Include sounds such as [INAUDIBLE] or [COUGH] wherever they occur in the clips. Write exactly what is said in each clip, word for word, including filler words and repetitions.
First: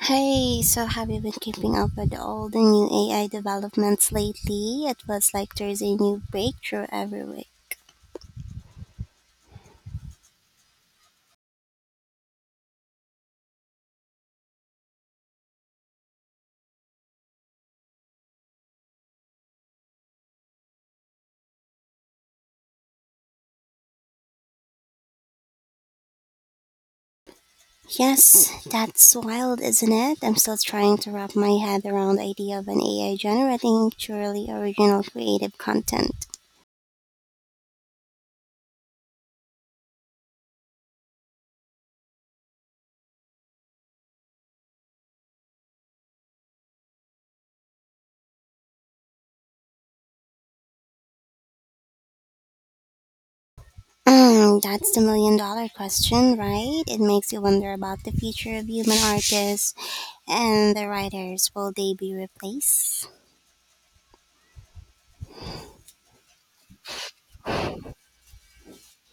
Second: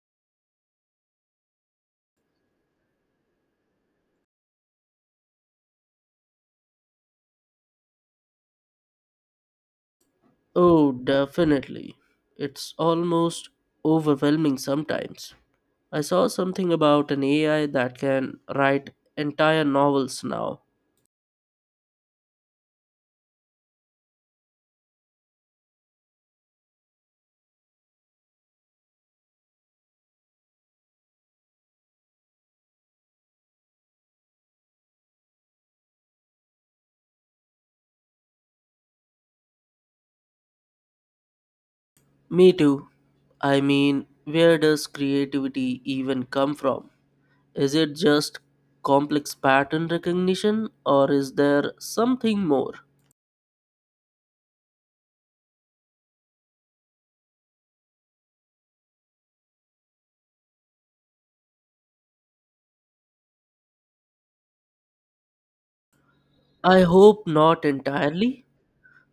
Hey, so have you been keeping up with all the new A I developments lately? It was like there's a new breakthrough every week. Oh, definitely. It's almost overwhelming sometimes. I saw something about an A I that can write entire novels now. Yes, that's wild, isn't it? I'm still trying to wrap my head around the idea of an A I generating truly original creative content. Me too. I mean, where does creativity even come from? Is it just complex pattern recognition or is there something more? Mm, that's the million dollar question, right? It makes you wonder about the future of human artists and the writers. Will they be replaced? I hope not entirely.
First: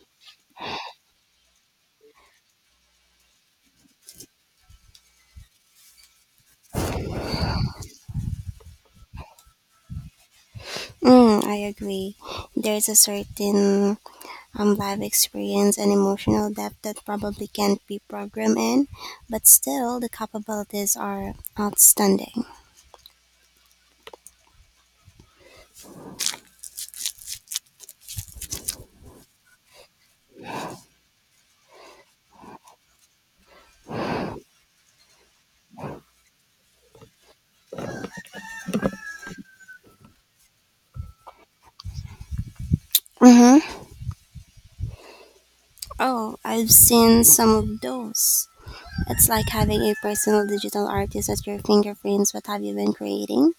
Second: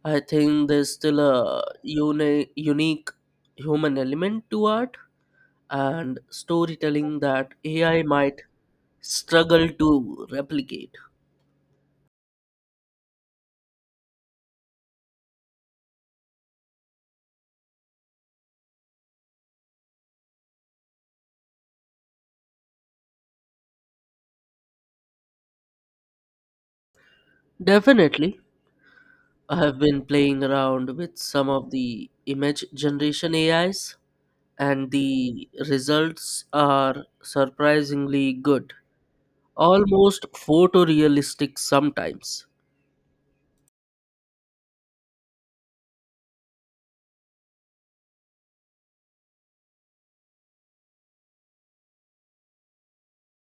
I think there's still a uni- unique human element to art and storytelling that A I might struggle to replicate. Mm, I agree. There's a certain um, life experience and emotional depth that probably can't be programmed in, but still the capabilities are outstanding. Definitely, I have been playing around with some of the image generation A Is, and the results are surprisingly good, almost photorealistic sometimes. Mm-hmm. Oh, I've seen some of those. It's like having a personal digital artist at your fingerprints. What have you been creating?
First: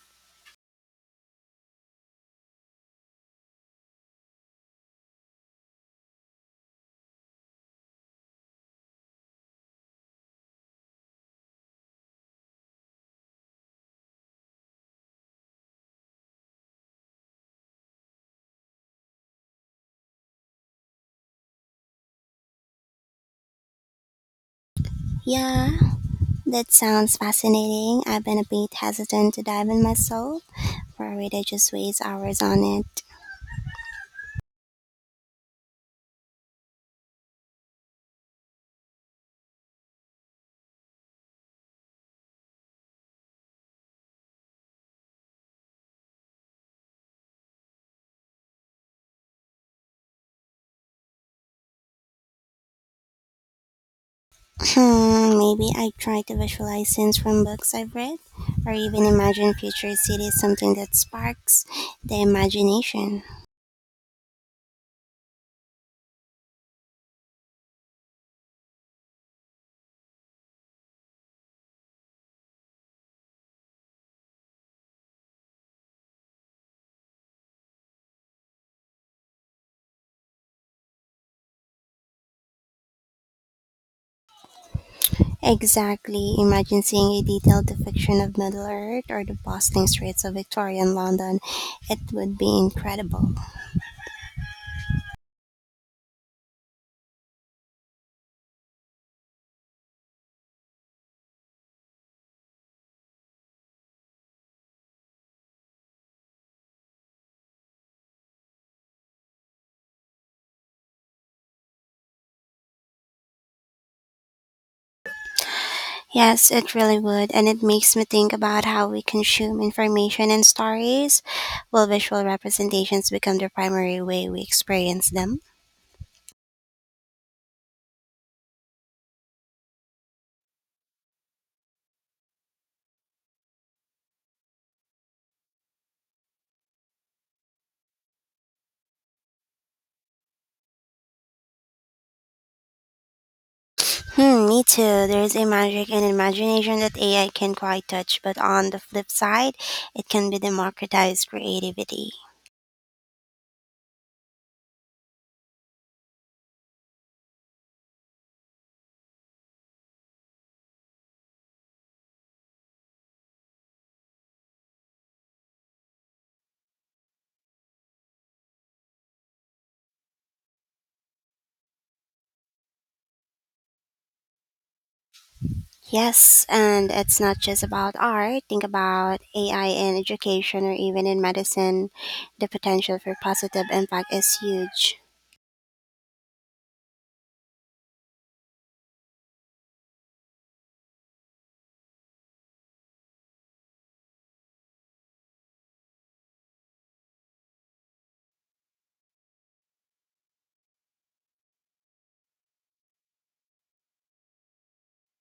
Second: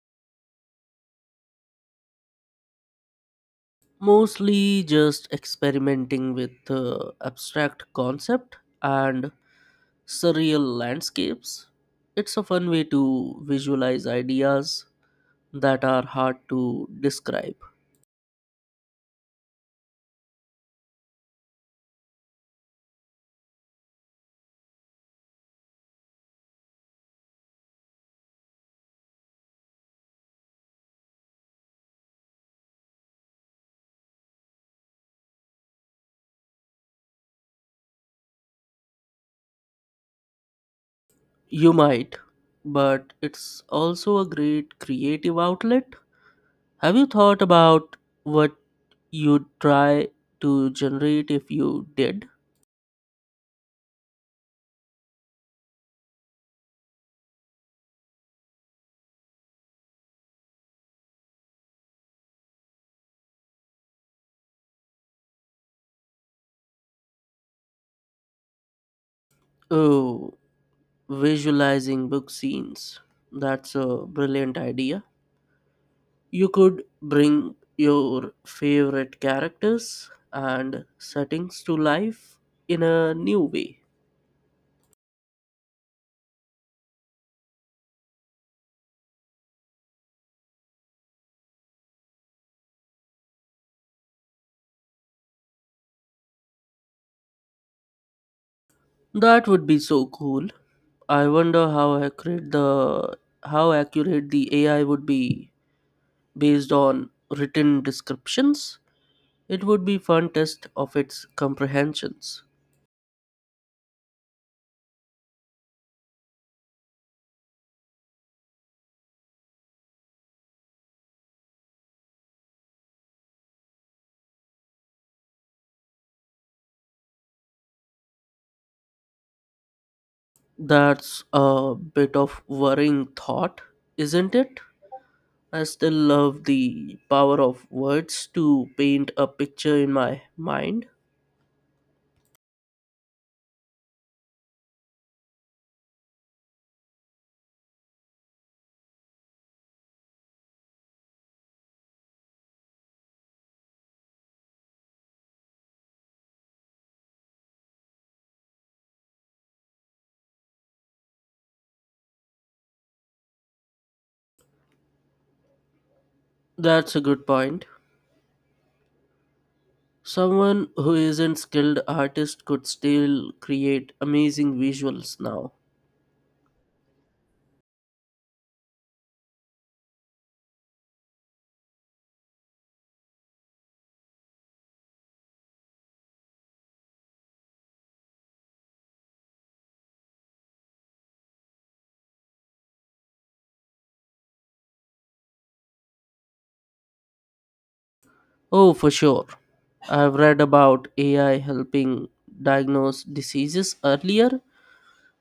Mostly just experimenting with uh, abstract concept and surreal landscapes. It's a fun way to visualize ideas that are hard to describe. Yeah, that sounds fascinating. I've been a bit hesitant to dive in myself, worried I just waste hours on it. You might, but it's also a great creative outlet. Have you thought about what you'd try to generate if you did? Hmm, maybe I try to visualize scenes from books I've read, or even imagine future cities, something that sparks the imagination. Oh, visualizing book scenes. That's a brilliant idea. You could bring your favorite characters and settings to life in a new way. Exactly, imagine seeing a detailed depiction of Middle Earth or the bustling streets of Victorian London. It would be incredible. That would be so cool. I wonder how accurate the how accurate the A I would be based on written descriptions. It would be fun test of its comprehensions. Yes, it really would, and it makes me think about how we consume information and stories. Will visual representations become the primary way we experience them? That's a bit of worrying thought, isn't it? I still love the power of words to paint a picture in my mind. Hmm, me too. There's a magic and imagination that A I can quite touch, but on the flip side, it can be democratized creativity. That's a good point. Someone who isn't skilled artist could still create amazing visuals now. Yes, and it's not just about art. Think about A I in education or even in medicine. The potential for positive impact is huge. Oh, for sure. I've read about A I helping diagnose diseases earlier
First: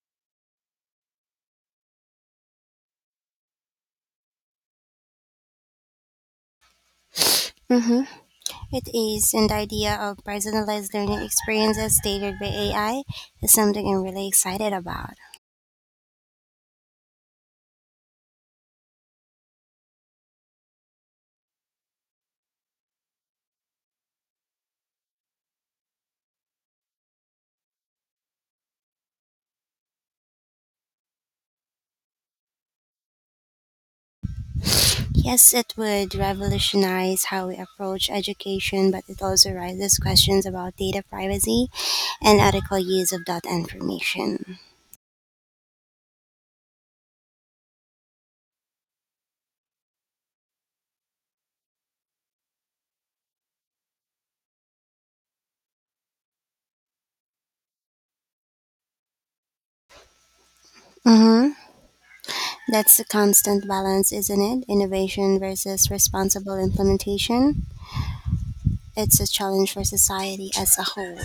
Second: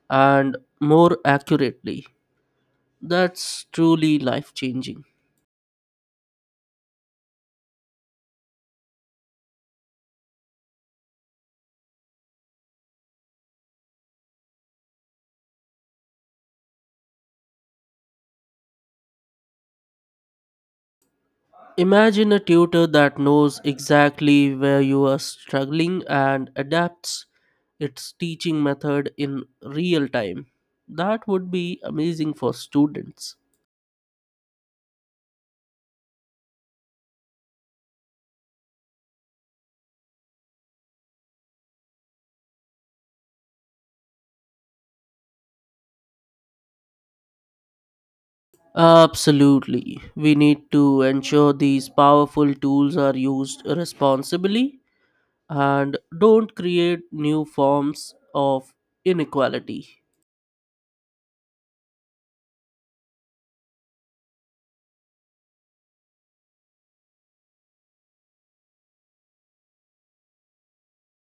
and more accurately. That's truly life changing. Mm-hmm. It is, and the idea of personalized learning experiences tailored by A I is something I'm really excited about. Imagine a tutor that knows exactly where you are struggling and adapts its teaching method in real time. That would be amazing for students. Yes, it would revolutionize how we approach education, but it also raises questions about data privacy and ethical use of that information. Absolutely. We need to ensure these powerful tools are used responsibly and don't create new forms of inequality. Mm-hmm. That's a constant balance, isn't it? Innovation versus responsible implementation. It's a challenge for society as a whole.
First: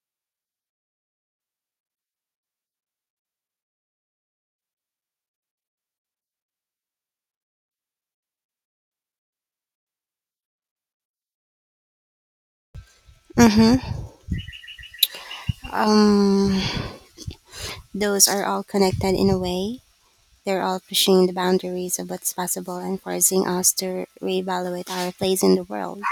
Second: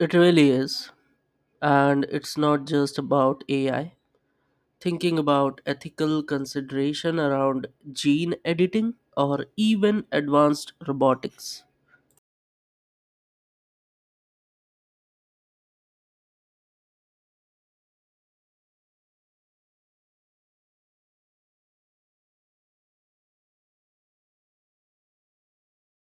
It really is. And it's not just about A I. Thinking about ethical consideration around gene editing or even advanced robotics. Mm-hmm. Um, those are all connected in a way. They're all pushing the boundaries of what's possible and forcing us to reevaluate our place in the world.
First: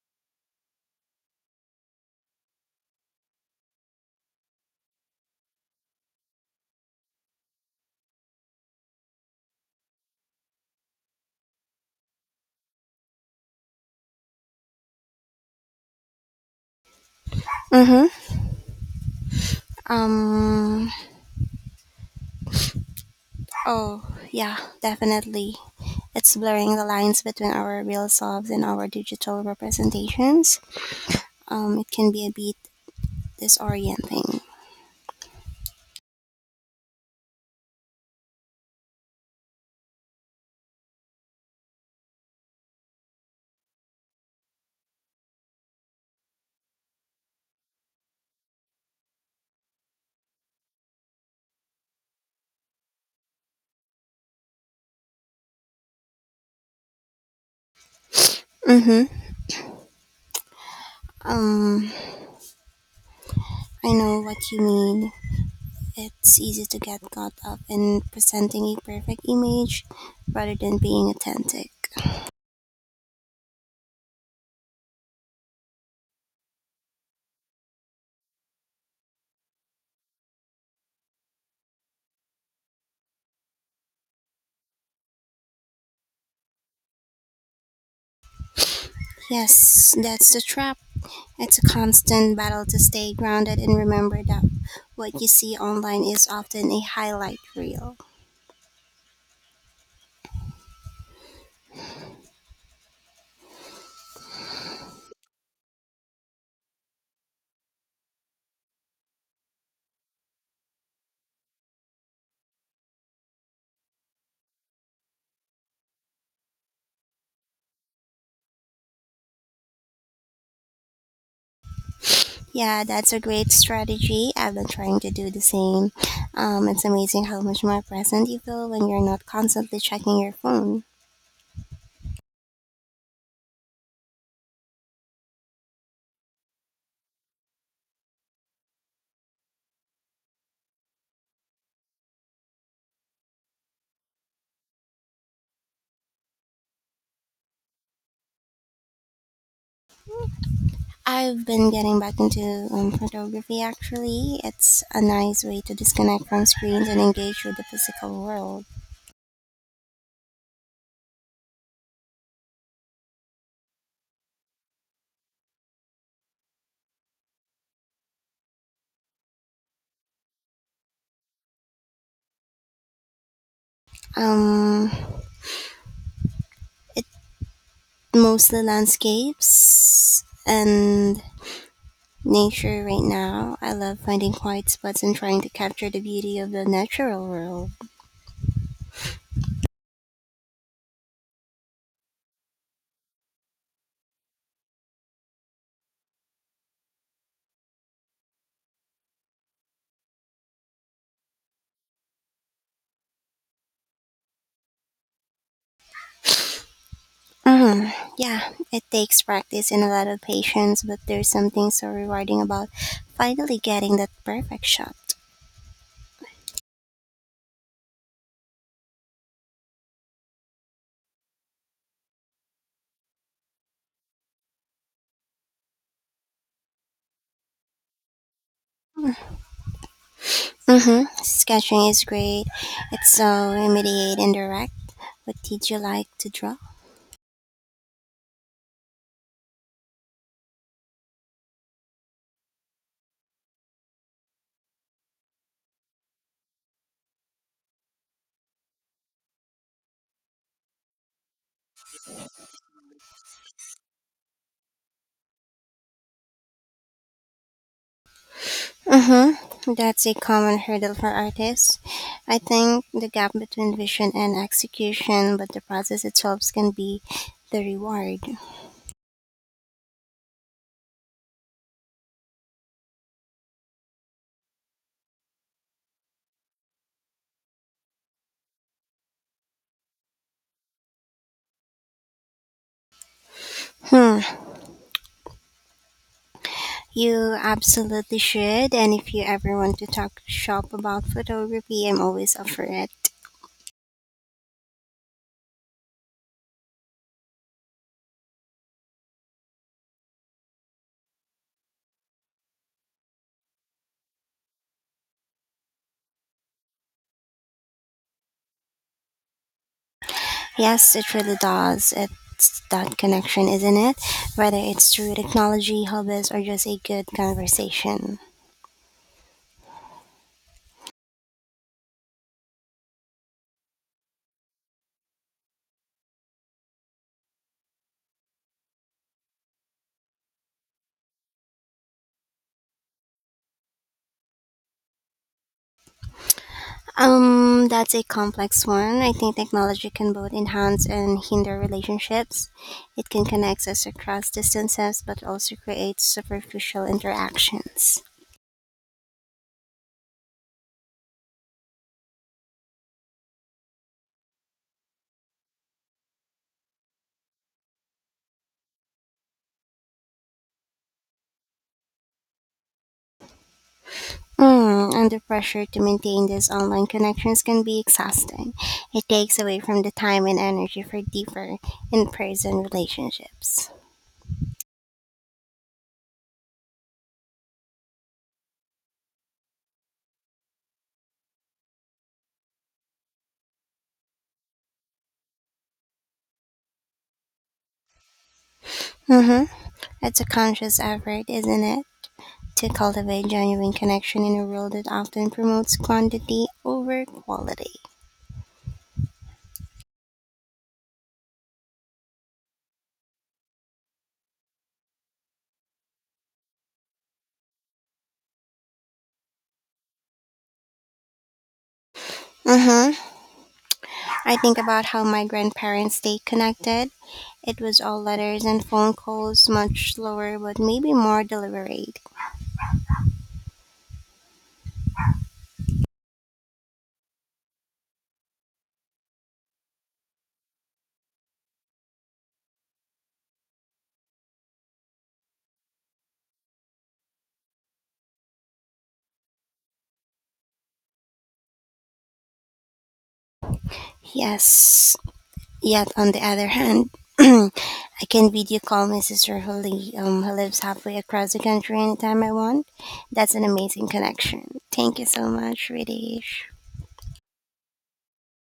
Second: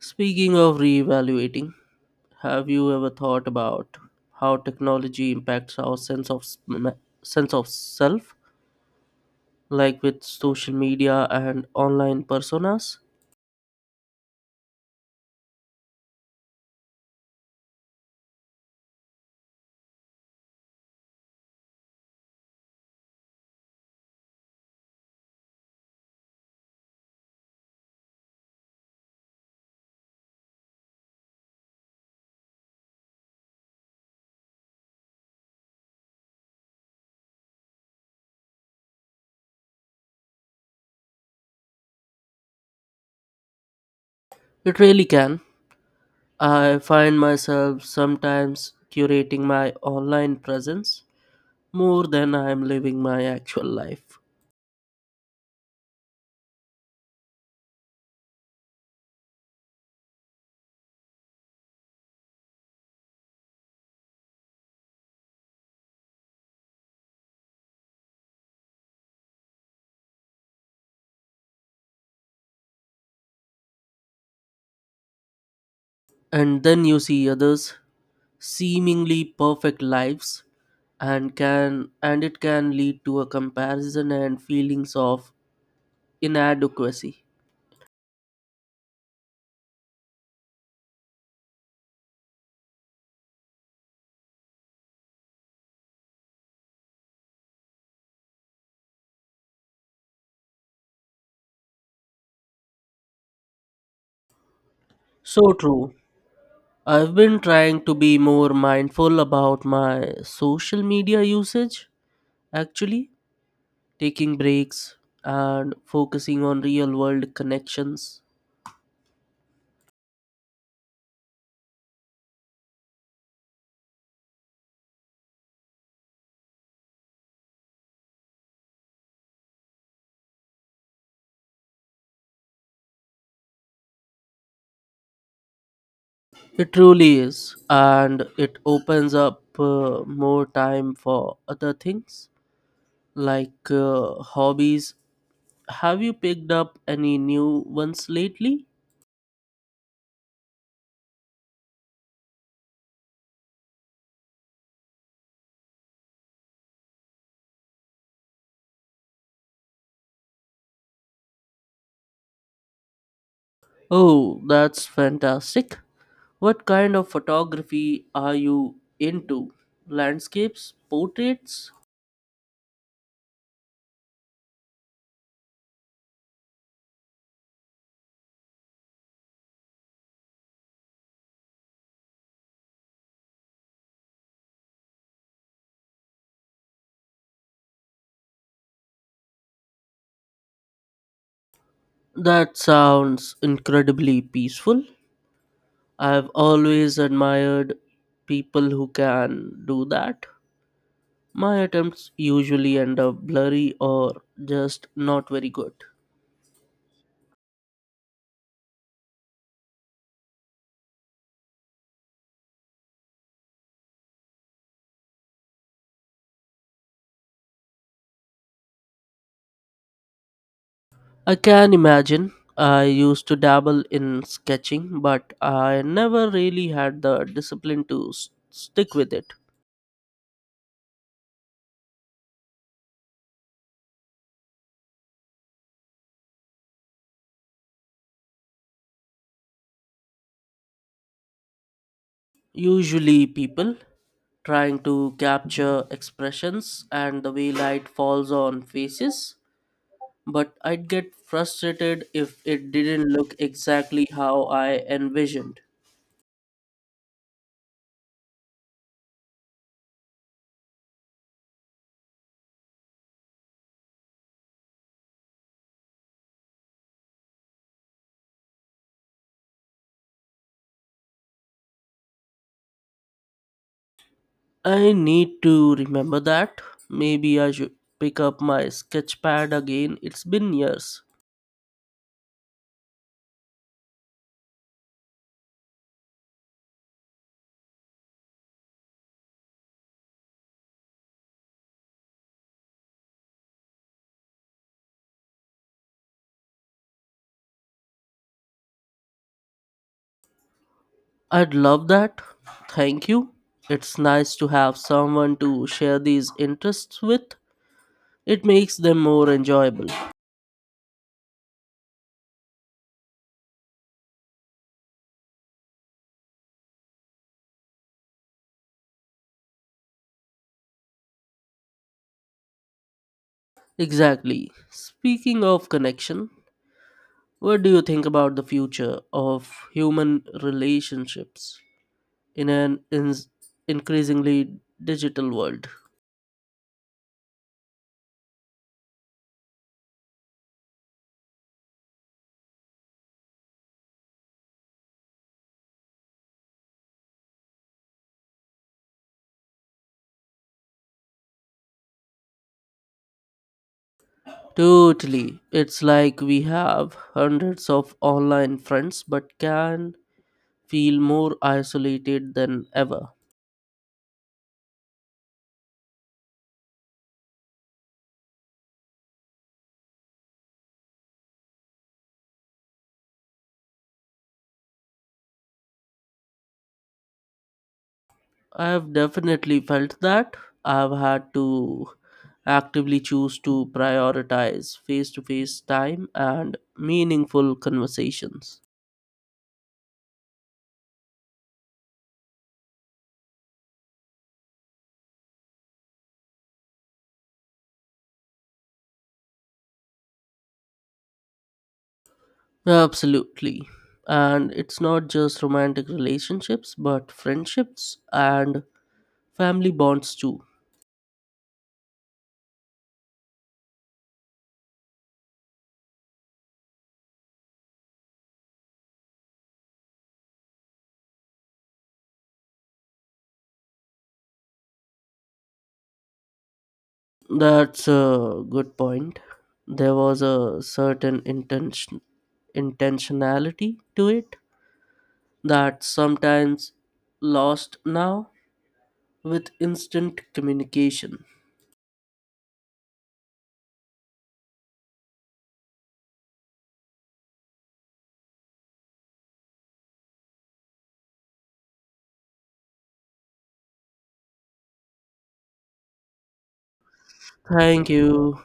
Speaking of reevaluating, have you ever thought about how technology impacts our sense of sm- sense of self, like with social media and online personas? Mm-hmm. Um, oh, yeah, definitely. It's blurring the lines between our real selves and our digital representations. Um, it can be a bit disorienting. It really can. I find myself sometimes curating my online presence more than I am living my actual life. Mm-hmm. Um, I know what you mean. It's easy to get caught up in presenting a perfect image rather than being authentic. And then you see others seemingly perfect lives and can and it can lead to a comparison and feelings of inadequacy. Yes, that's the trap. It's a constant battle to stay grounded and remember that what you see online is often a highlight reel. So true. I've been trying to be more mindful about my social media usage actually, taking breaks and focusing on real world connections. Yeah, that's a great strategy. I've been trying to do the same. Um, it's amazing how much more present you feel when you're not constantly checking your phone. It truly is, and it opens up uh, more time for other things like uh, hobbies. Have you picked up any new ones lately? I've been getting back into um, photography actually. It's a nice way to disconnect from screens and engage with the physical world. Oh, that's fantastic. What kind of photography are you into? Landscapes, portraits? Um, it Mostly landscapes and nature right now. I love finding quiet spots and trying to capture the beauty of the natural world. That sounds incredibly peaceful. I've always admired people who can do that. My attempts usually end up blurry or just not very good. hmm Yeah, it takes practice and a lot of patience, but there's something so rewarding about finally getting that perfect shot. I can imagine. I used to dabble in sketching, but I never really had the discipline to s- stick with it. hmm Sketching is great. It's so immediate and direct. What did you like to draw? Usually, people trying to capture expressions and the way light falls on faces, but I'd get frustrated if it didn't look exactly how I envisioned. Mm-hmm. That's a common hurdle for artists. I think the gap between vision and execution, but the process itself can be the reward. I need to remember that. Maybe I should pick up my sketch pad again. It's been years. Hmm. You absolutely should. And if you ever want to talk shop about photography, I'm always up for it. I'd love that. Thank you. It's nice to have someone to share these interests with. It makes them more enjoyable. Yes, it really does. It's that connection, isn't it? Whether it's through technology, hobbies, or just a good conversation. Exactly. Speaking of connection, what do you think about the future of human relationships in an in- increasingly digital world? Um, that's a complex one. I think technology can both enhance and hinder relationships. It can connect us across distances, but also creates superficial interactions. Totally. It's like we have hundreds of online friends but can feel more isolated than ever. Mm, under pressure to maintain these online connections can be exhausting. It takes away from the time and energy for deeper in person relationships. I've definitely felt that. I've had to actively choose to prioritize face to face time and meaningful conversations. Mm-hmm. It's a conscious effort, isn't it? To cultivate genuine connection in a world that often promotes quantity over quality. Absolutely. And it's not just romantic relationships but friendships and family bonds too. Mm-hmm. I think about how my grandparents stayed connected. It was all letters and phone calls, much slower, but maybe more deliberate. That's a good point. There was a certain intention, intentionality to it that sometimes lost now with instant communication. Yes. Yet, on the other hand, [CLEARS THROAT] I can video call my sister who, li- um, who lives halfway across the country anytime I want. That's an amazing connection. Thank you so much, Ridish. Thank you.